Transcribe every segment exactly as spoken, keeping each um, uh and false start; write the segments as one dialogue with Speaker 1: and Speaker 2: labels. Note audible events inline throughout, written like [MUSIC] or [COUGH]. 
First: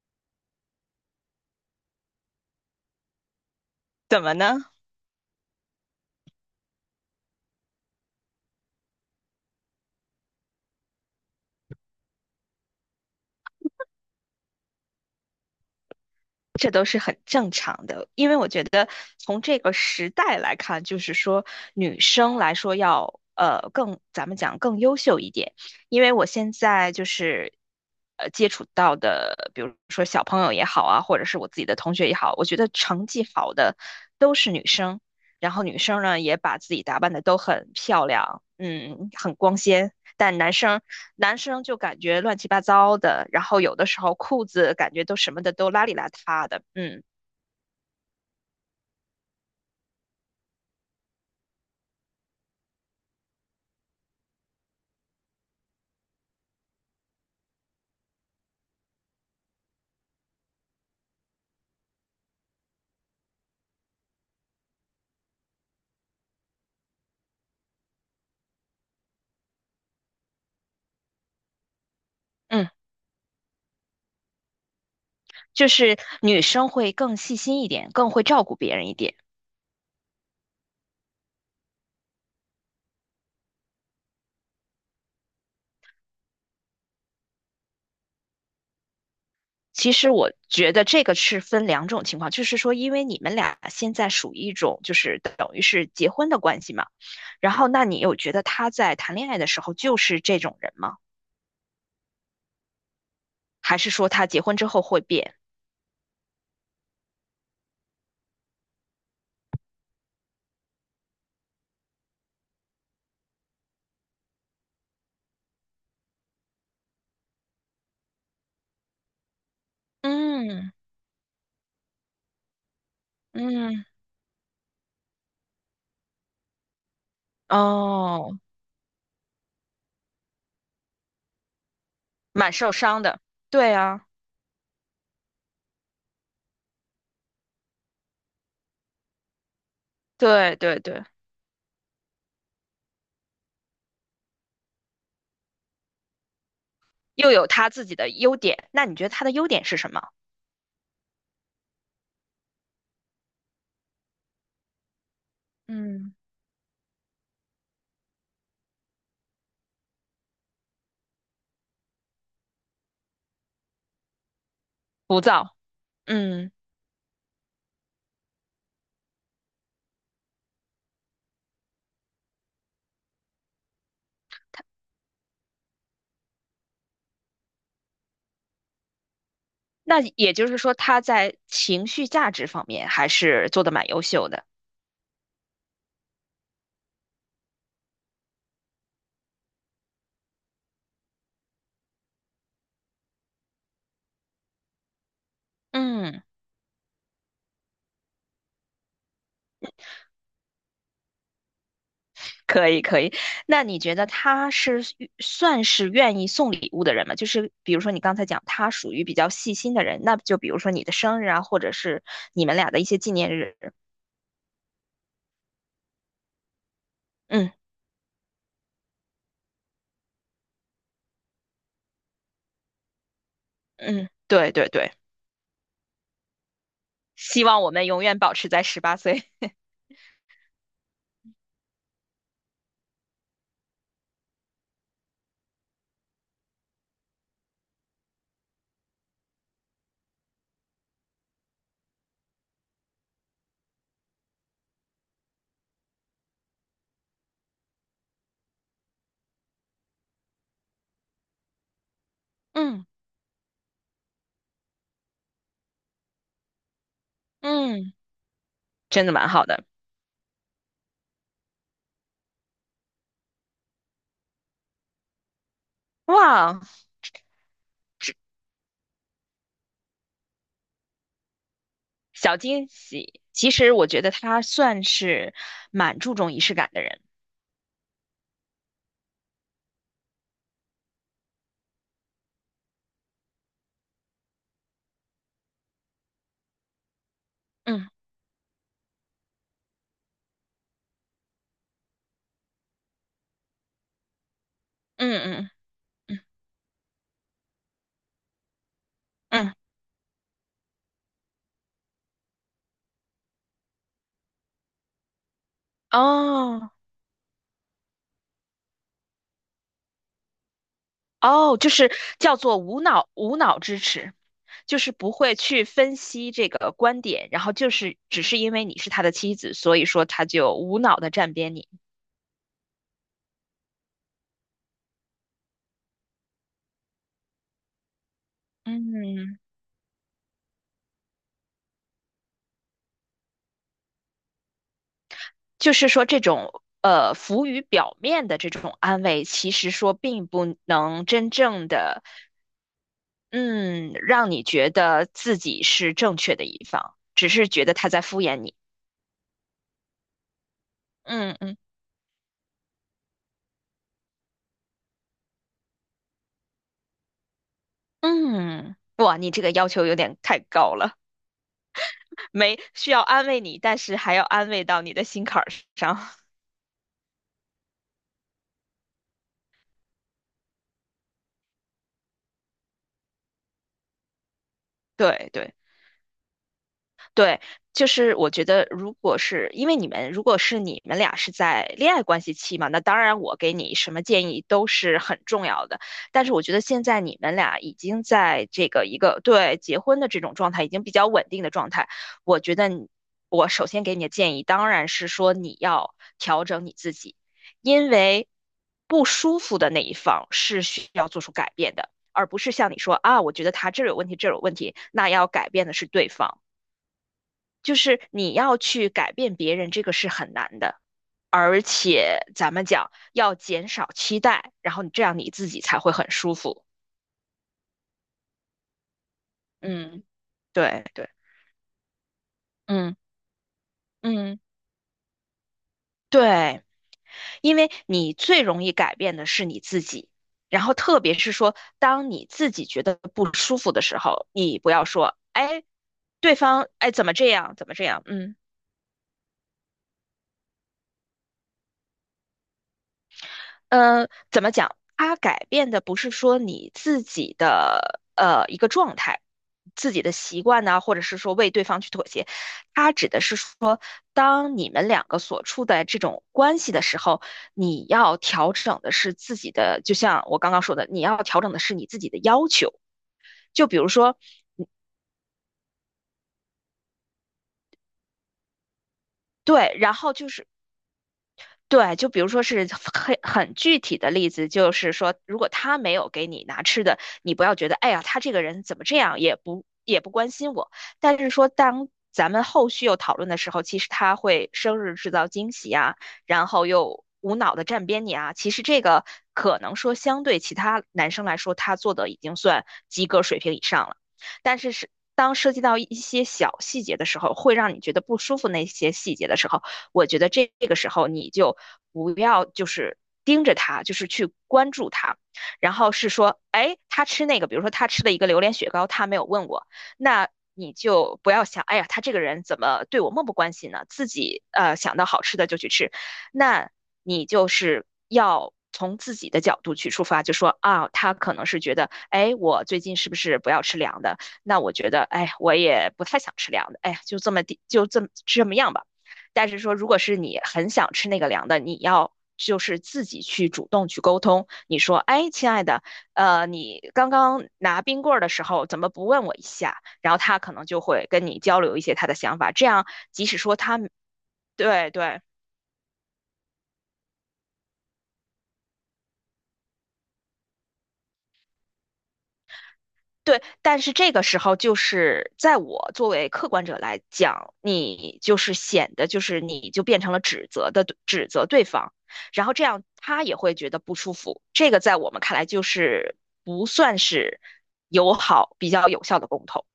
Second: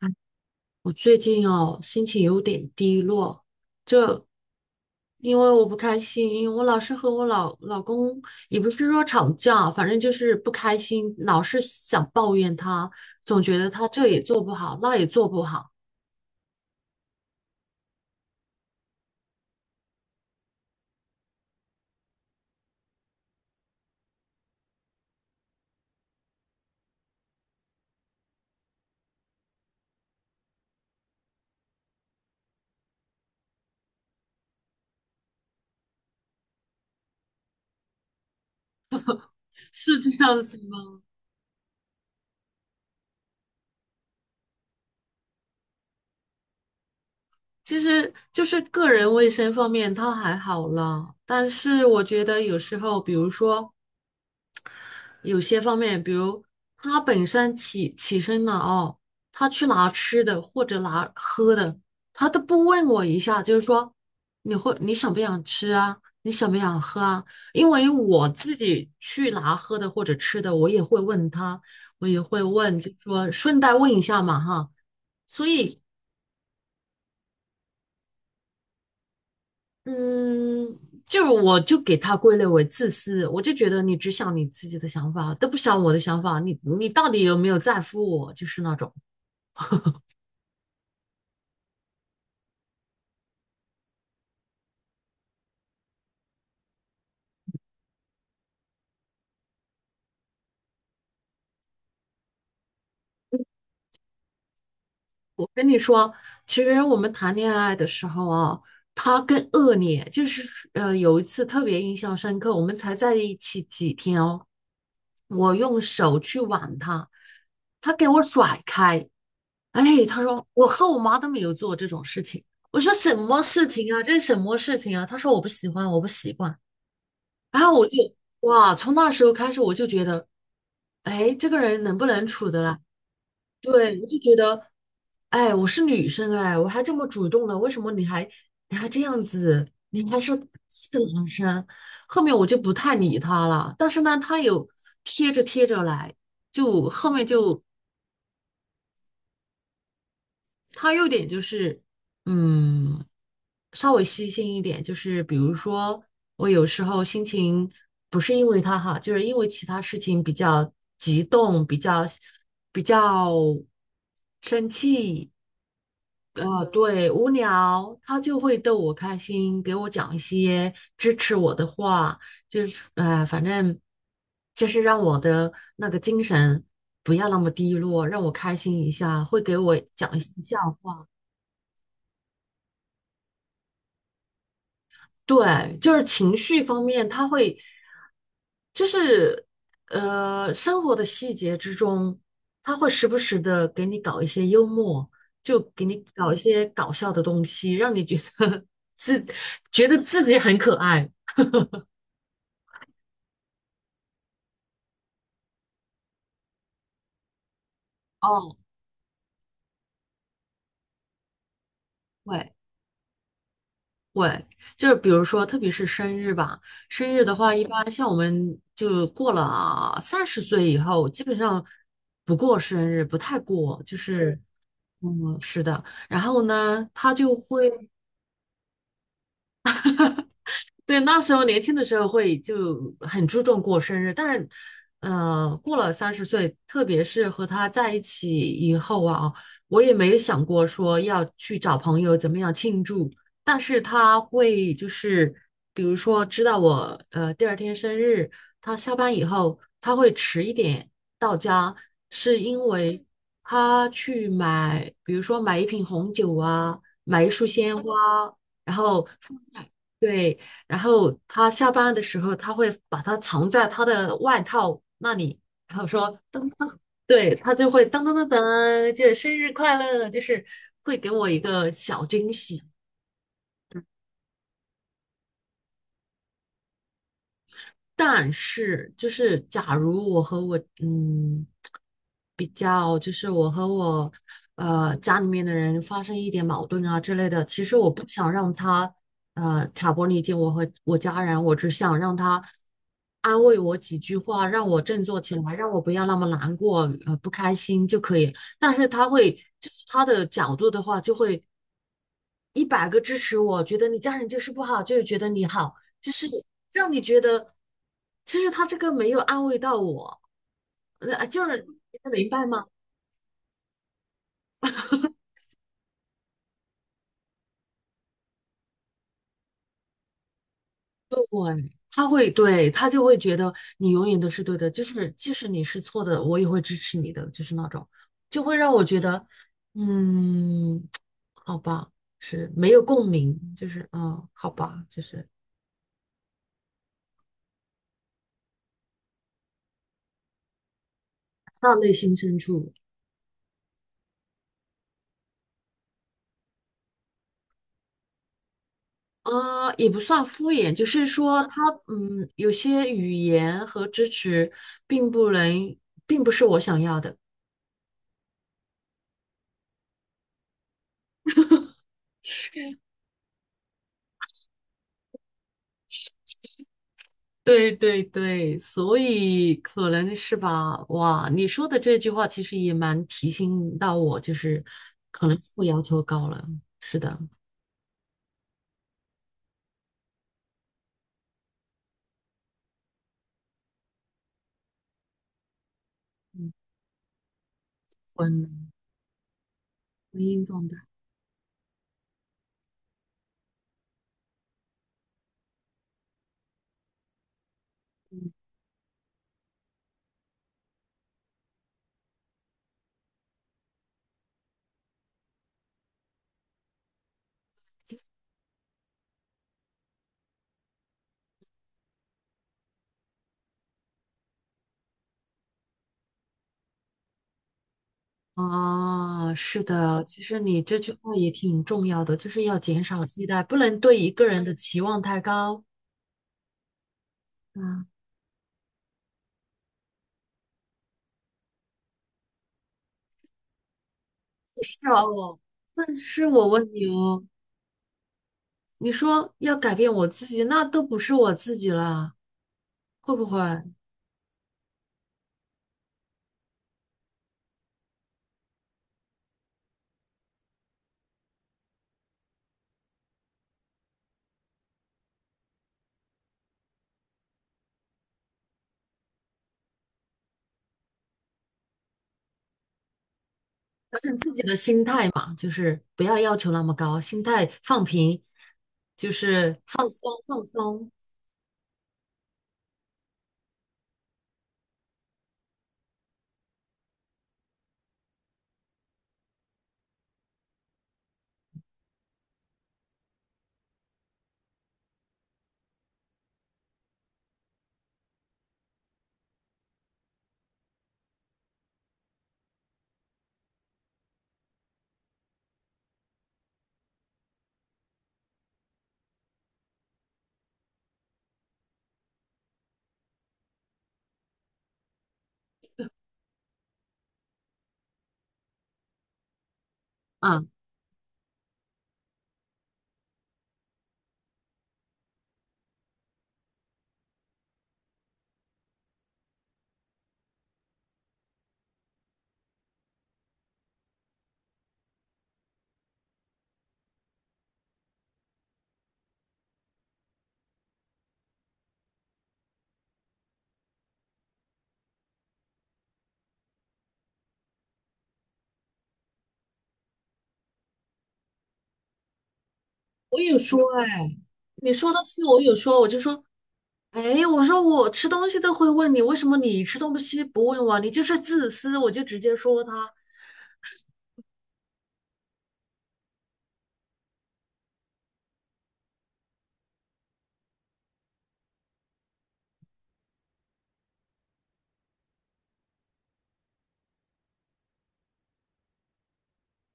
Speaker 1: 哎，我最近哦，心情有点低落，
Speaker 2: 怎
Speaker 1: 就
Speaker 2: 么呢？
Speaker 1: 因为我不开心，我老是和我老老公也不是说吵架，反正就是不开心，老是想抱怨他，总觉得他这也做不好，那也做不好。
Speaker 2: 这都是很正常的，因为我觉得从这个时代来看，就是说女生来说要呃更，咱们讲更优秀一点，因为我现在就是呃接触到的，比如说小朋友也好啊，或者是我自己的同学也好，我觉得成绩好的都是女生，然后女生呢也把自己打扮的都很漂亮，嗯，很光
Speaker 1: [LAUGHS]
Speaker 2: 鲜，
Speaker 1: 是这
Speaker 2: 但
Speaker 1: 样
Speaker 2: 男
Speaker 1: 子
Speaker 2: 生
Speaker 1: 吗？
Speaker 2: 男生就感觉乱七八糟的，然后有的时候裤子感觉都什么的都邋里邋遢的，嗯
Speaker 1: 其实就是个人卫生方面他还好啦，但是我觉得有时候，比如说。有些方面，比如他本身起起身了哦，他去拿吃的或者拿喝的，他都不问我一下，就是说你会你想不想吃啊？你想不想喝啊？因为我自己去拿喝的或者吃的，我也会问他，我也会
Speaker 2: 嗯，
Speaker 1: 问，就说顺带问一下嘛哈。所
Speaker 2: 就
Speaker 1: 以，
Speaker 2: 是女生会更细心一点，更会照顾别人一点。
Speaker 1: 嗯，就是我就给他归类为自私，我就觉得你只想你自己的想法，都不想我的想法，你你到底有没有在乎我？就是那种。
Speaker 2: 其实我觉得这个是分两种情况，就是说，因为你们俩现在属于一种就是等于是结婚的关系嘛，然后那你有觉得他在谈恋爱的时候就是这种人吗？还是说他结婚之后会变？
Speaker 1: 我跟你说，其实我们谈恋爱的时候啊，他更恶劣，就是呃有一次特别印象深刻，我们才在一起几天哦，我用手去挽他，他给我甩开，哎，他说我
Speaker 2: 嗯
Speaker 1: 和我妈都没有做这种事情，我说什么事
Speaker 2: 嗯，
Speaker 1: 情啊，这是什么事情啊？他说我不喜欢，我不习惯，然后我就
Speaker 2: 哦，
Speaker 1: 哇，从那时候开始我就觉得，哎，这个人能不能处
Speaker 2: 蛮
Speaker 1: 的
Speaker 2: 受
Speaker 1: 啦？
Speaker 2: 伤的。对
Speaker 1: 对，我
Speaker 2: 啊，
Speaker 1: 就觉得，哎，我是女生，哎，我还这么主动呢，为什么你还你还这样子？你还是
Speaker 2: 对对
Speaker 1: 是个
Speaker 2: 对。
Speaker 1: 男生，后面我就不太理他了。但是呢，他有贴着贴着来，就后面
Speaker 2: 又有
Speaker 1: 就
Speaker 2: 他自己的优点，那你觉得他的优点是什么？
Speaker 1: 他有点就是，嗯，稍微细心一点，就是比如说
Speaker 2: 嗯，
Speaker 1: 我有时候心情不是因为他哈，就是因为其他事情比较激动，比较比较生
Speaker 2: 浮
Speaker 1: 气，
Speaker 2: 躁。嗯，
Speaker 1: 呃，对，无聊，他就会逗我开心，给我讲一些支持我的话，就是呃，反正就是让我的那个精神不要那么低落，让我开心一下，会给我
Speaker 2: 那
Speaker 1: 讲一
Speaker 2: 也
Speaker 1: 些
Speaker 2: 就
Speaker 1: 笑
Speaker 2: 是说他
Speaker 1: 话。
Speaker 2: 在情绪价值方面还是做的蛮优秀的。
Speaker 1: 对，就是情绪方面，他会就是呃，生活的细节之中，他会时不时的给你搞一些幽默，就给你
Speaker 2: 嗯，
Speaker 1: 搞一些搞笑的东西，让你觉得 [LAUGHS] 自觉得自己很可爱。
Speaker 2: 可以可以。那你觉得他是算是愿意送礼物的人吗？就是比如说你刚才讲
Speaker 1: 哦，
Speaker 2: 他属于比较细心的人，那就比如说你的生日啊，或者是你
Speaker 1: 对，
Speaker 2: 们俩的一些纪念日。
Speaker 1: 会，就是比如说，特别是生日吧，生日的
Speaker 2: 嗯
Speaker 1: 话，一般像我们就过了三十岁以后，基本上不过生日，不太过，就
Speaker 2: 嗯，
Speaker 1: 是，
Speaker 2: 对对对，
Speaker 1: 嗯，是的。然后呢，他就
Speaker 2: 希望
Speaker 1: 会，
Speaker 2: 我们
Speaker 1: 嗯，
Speaker 2: 永远保持在十八岁。
Speaker 1: 对，那时候年轻的时候会就很注重过生日，但呃，过了三十岁，特别是和他在一起以后啊，我也没有想过说要去找朋友怎么样庆祝，但是他会就是比如说知道我呃第二天生日，他下班以后他会迟一点到家，是因
Speaker 2: 嗯
Speaker 1: 为他去买，比如说买一瓶红酒啊，买一束鲜花，
Speaker 2: 嗯，
Speaker 1: 然后
Speaker 2: 真的蛮
Speaker 1: 放
Speaker 2: 好的。
Speaker 1: 在。对，然后他下班的时候，他会把它藏在他的外套那里，然后说噔，
Speaker 2: 哇，
Speaker 1: 对，他就会噔噔噔噔，就是生日快乐，就是会给我一个小惊
Speaker 2: 小
Speaker 1: 喜。
Speaker 2: 惊喜。其实我觉得他算是蛮注重仪式感的人。
Speaker 1: 但是就是假如我和我嗯比较，就是我和我呃家里面的人发生一点矛盾啊之类的，其实
Speaker 2: 嗯
Speaker 1: 我不想让他呃挑拨离间我和我家人，我只想让他安慰我几句话，让我振
Speaker 2: 嗯
Speaker 1: 作起
Speaker 2: 嗯
Speaker 1: 来，让我不要那
Speaker 2: 嗯
Speaker 1: 么难过呃不开心就可以。但是他会
Speaker 2: 嗯，
Speaker 1: 就是他的角度的话，就会一百个支持我，觉得你家人就是不好，就是觉得你好。就是
Speaker 2: 哦
Speaker 1: 让你觉得，其实他这个没有安慰到我，那呃就
Speaker 2: 哦，
Speaker 1: 是
Speaker 2: 就是
Speaker 1: 你能明
Speaker 2: 叫
Speaker 1: 白
Speaker 2: 做
Speaker 1: 吗？
Speaker 2: 无脑无脑支持，就是不会去分析这个观点，然后就是只是因为你是他的妻子，所以说他就无脑的
Speaker 1: 对，
Speaker 2: 站边你。
Speaker 1: 他会对他就会觉得你永远都是对的，就是即使你是错的，我也会支持你的，就是那种，就会让我觉得，
Speaker 2: 嗯，
Speaker 1: 嗯，好吧，是没有共鸣，就是嗯，好吧，就是
Speaker 2: 就是说这种呃浮于表面的这种安慰，其实说并不能真正
Speaker 1: 到内
Speaker 2: 的。
Speaker 1: 心深处。
Speaker 2: 嗯，让你觉得自己是正确的一方，只是觉得他在敷衍你。
Speaker 1: 啊，也不算敷衍，就是
Speaker 2: 嗯
Speaker 1: 说
Speaker 2: 嗯
Speaker 1: 他嗯，有些语言和支持并不能，并不是我想要的。
Speaker 2: 嗯，哇，你这个要求有点太高了，没需要安慰你，但是还要安慰到你的心坎儿上。[LAUGHS]
Speaker 1: 对对对，所以可能是吧。哇，你说的这句话其实也蛮提醒到我，就是可
Speaker 2: 对
Speaker 1: 能自
Speaker 2: 对。
Speaker 1: 我要求高了。是的，
Speaker 2: 对，就是我觉得，如果是因为你们，如果是你们俩是在恋爱关系期嘛，那当然我给你什么建议都是很重要的。但是我
Speaker 1: 嗯，
Speaker 2: 觉得现在你们俩已经
Speaker 1: 婚
Speaker 2: 在这个一个对结婚的
Speaker 1: 婚
Speaker 2: 这种
Speaker 1: 姻
Speaker 2: 状态，
Speaker 1: 状
Speaker 2: 已
Speaker 1: 态。
Speaker 2: 经比较稳定的状态。我觉得你我首先给你的建议当然是说你要调整你自己，因为不舒服的那一方是需要做出改变的，而不是像你说啊，我觉得他这儿有问题，这儿有问题，那要改变的是对方。就是你要去改变别人，这个是很难的。而且咱们讲要减少期待，然后你这样你自己才会很舒服。
Speaker 1: 啊，是
Speaker 2: 嗯，
Speaker 1: 的，其实你这
Speaker 2: 对
Speaker 1: 句
Speaker 2: 对，
Speaker 1: 话也挺重要的，就是要减
Speaker 2: 嗯
Speaker 1: 少期待，不能对一个
Speaker 2: 嗯，
Speaker 1: 人的期望太高。
Speaker 2: 对，因为
Speaker 1: 啊，
Speaker 2: 你最容易改变的是你自己。然后特别是说，当你自己觉得不舒服的时候，你不要
Speaker 1: 是
Speaker 2: 说，
Speaker 1: 哦，
Speaker 2: 哎，
Speaker 1: 但是
Speaker 2: 对
Speaker 1: 我问
Speaker 2: 方，
Speaker 1: 你
Speaker 2: 哎，怎么
Speaker 1: 哦，
Speaker 2: 这样，怎么这样，嗯。
Speaker 1: 你说要改变我自己，那都不是我自己了，会不会
Speaker 2: 呃，怎么讲？它改变的不是说你自己的呃一个状态、自己的习惯呢，或者是说为对方去妥协，它指的是说，当你们两个所处的这种关系的时候，你要调整的是自己的，就像我刚刚说的，你要调整的是你自己的要求。就比如
Speaker 1: 调整
Speaker 2: 说，
Speaker 1: 自己的心态嘛？就是不要要求那么高，心态放平，就是
Speaker 2: 对，
Speaker 1: 放
Speaker 2: 然
Speaker 1: 松
Speaker 2: 后就
Speaker 1: 放
Speaker 2: 是
Speaker 1: 松
Speaker 2: 对，就比如说是很很具体的例子，就是说，如果他没有给你拿吃的，你不要觉得，哎呀，他这个人怎么这样，也不也不关心我。但是说，当咱们后续又讨论的时候，其实他会生日制造惊喜啊，然后又无脑的站边你啊。其实这个可能说相对其他男生来说，他做的已经算及格水平以上了，但是是。当涉及到一些小细节的时候，会让你觉得不舒服。那些细节的时候，我觉得这个时候你就不要就是盯着他，就是去关注他，然后是说，哎，他吃那个，比如说他吃了一个榴莲雪糕，他没有问我，那。
Speaker 1: 啊。
Speaker 2: 你就不要想，哎呀，他这个人怎么对我漠不关心呢？自己呃想到好吃的就去吃，那你就是要从自己的角度去出发，就说啊，他可能是觉得，哎，我最近是不是不要吃凉的？那我觉得，哎，我也不太想吃凉的，哎，就这么地，就这么这么样吧。但是说，如果是你很想吃那个凉的，你要就是自己去主动去沟通。你说，哎，亲爱的，呃，你刚刚拿冰棍儿的时候怎么不问我一下？然后他可能就会跟你交流一些他的想法，这样
Speaker 1: 我
Speaker 2: 即
Speaker 1: 有
Speaker 2: 使说
Speaker 1: 说
Speaker 2: 他
Speaker 1: 哎，你
Speaker 2: 对
Speaker 1: 说的
Speaker 2: 对
Speaker 1: 这个我有说，我就说，哎，我说我吃东西都会问你，为什么你吃东西不问我？你就是自私，我就直接说他
Speaker 2: 对，但是这个时候就是在我作为客观者来讲，你就是显得就是你就变成了指责的指责对方，然后这样他也会觉得不舒服。这个在我们看来就是不算是友好、比较有效的沟通。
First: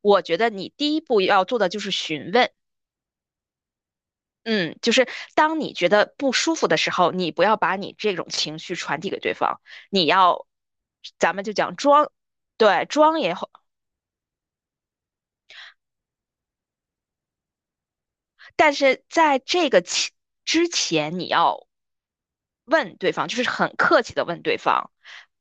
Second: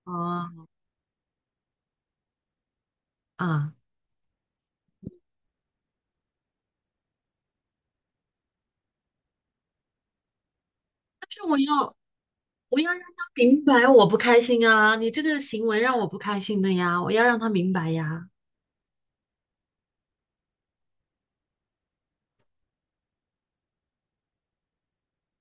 Speaker 2: 我觉得
Speaker 1: 啊
Speaker 2: 你第一步要做的就是询问，
Speaker 1: 啊。
Speaker 2: 嗯，就是当你觉得不舒服的时候，你不要把你这种情绪传递给对方，你要，
Speaker 1: 但
Speaker 2: 咱
Speaker 1: 是
Speaker 2: 们就
Speaker 1: 我
Speaker 2: 讲
Speaker 1: 要。
Speaker 2: 装。
Speaker 1: 我
Speaker 2: 对，
Speaker 1: 要让他
Speaker 2: 装也好。
Speaker 1: 明白我不开心啊！你这个行为让我不开心的呀，我要让他明白呀。
Speaker 2: 但是在这个期之前，你要问对方，就是很客气的问对方，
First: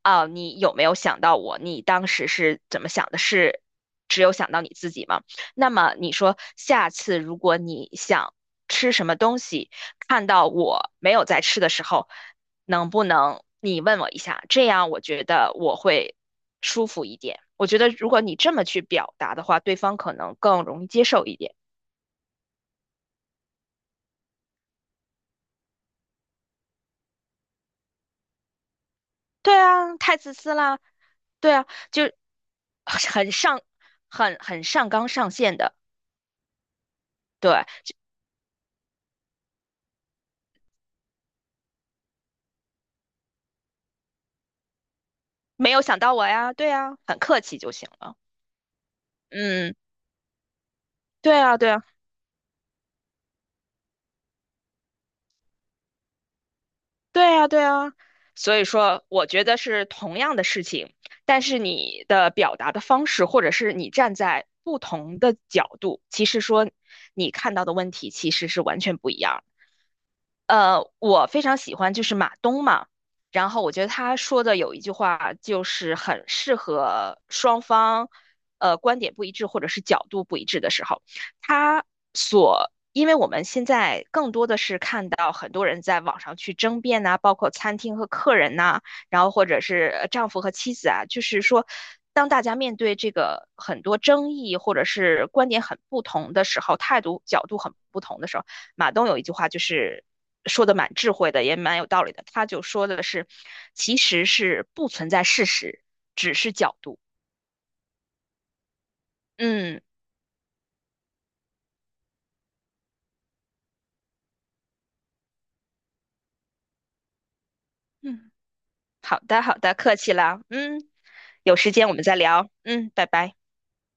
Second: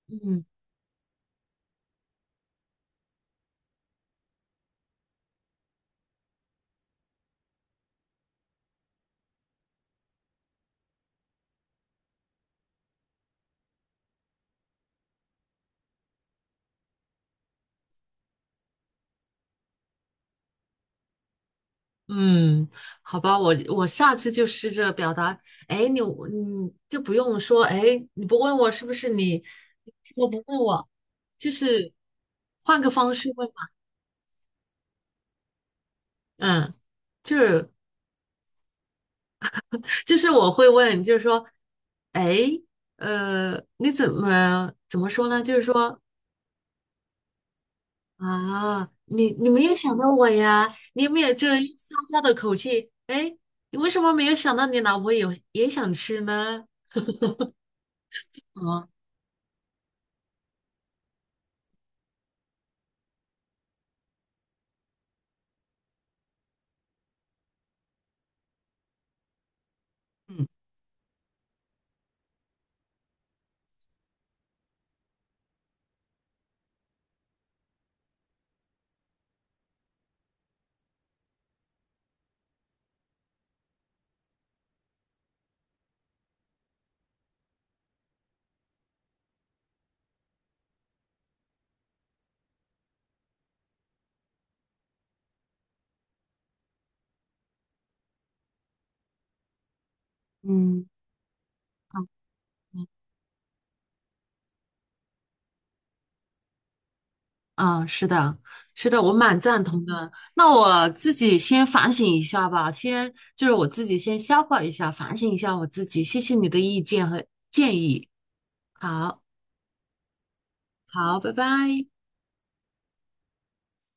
Speaker 2: 啊，
Speaker 1: 嗯
Speaker 2: 你有没有想到我？你当时是怎么想的？是只有想到你自己吗？那么你说下次如果你想吃什么东西，看到我没有在吃的时候，能不能你问我一下？这样我觉得我会舒服一点。我觉得如果你这么去表达的话，对方可能更容易接受一点。
Speaker 1: 嗯，好吧，我我下次就试着表达。哎，你你就不用说，哎，你不问我是不是你，你
Speaker 2: 对啊，太
Speaker 1: 我
Speaker 2: 自
Speaker 1: 不
Speaker 2: 私
Speaker 1: 问
Speaker 2: 啦！
Speaker 1: 我，就
Speaker 2: 对啊，
Speaker 1: 是
Speaker 2: 就
Speaker 1: 换个方
Speaker 2: 很
Speaker 1: 式问
Speaker 2: 上，
Speaker 1: 嘛。
Speaker 2: 很很上纲上线的，
Speaker 1: 嗯，就
Speaker 2: 对，
Speaker 1: 是就是我会问，就是说，哎，呃，你怎么怎么说呢？就是
Speaker 2: 没有
Speaker 1: 说，
Speaker 2: 想到我呀，对啊，很客气就行了。
Speaker 1: 啊，你你没有
Speaker 2: 嗯，
Speaker 1: 想到我呀？你有没有
Speaker 2: 对
Speaker 1: 这
Speaker 2: 啊，对
Speaker 1: 用
Speaker 2: 啊，
Speaker 1: 撒娇的口气？哎，你为什么没有想到你老婆也也想吃呢？
Speaker 2: 对啊，对啊。所以
Speaker 1: 嗯
Speaker 2: 说，我觉得是同样的事情，但是你的表达的方式，或者是你站在不同的角度，其实说你看到的问题其实是完全不一样。
Speaker 1: 嗯，
Speaker 2: 呃，我非常喜欢就是马东嘛，然后我觉得他说的有一句话就是很适合双方，呃，观点不一致或者是角度不一致的时候，他所，因为我们现在更多的是看到很多人在网上去争辩呐、包括餐厅和客人呐、然后或者是呃丈夫和妻子啊，就是说，当大家面对这个很多争议或者是观点很不同的时候，态度角度很不同的时候。马东有一句话就是说的
Speaker 1: 嗯
Speaker 2: 蛮智慧的，也蛮有道理的。他就
Speaker 1: 嗯，
Speaker 2: 说的是，其实是不存在事实，只是角度。
Speaker 1: 啊，是的，是的，我蛮赞
Speaker 2: 嗯
Speaker 1: 同的。那我自己先反省一下吧，先就是我自己先消化一下，反省一下我自己。谢谢你的意见和建议。
Speaker 2: 嗯，好
Speaker 1: 好，
Speaker 2: 的好的，客气了。嗯，
Speaker 1: 好，拜
Speaker 2: 有时
Speaker 1: 拜。
Speaker 2: 间我们再聊。嗯，拜拜。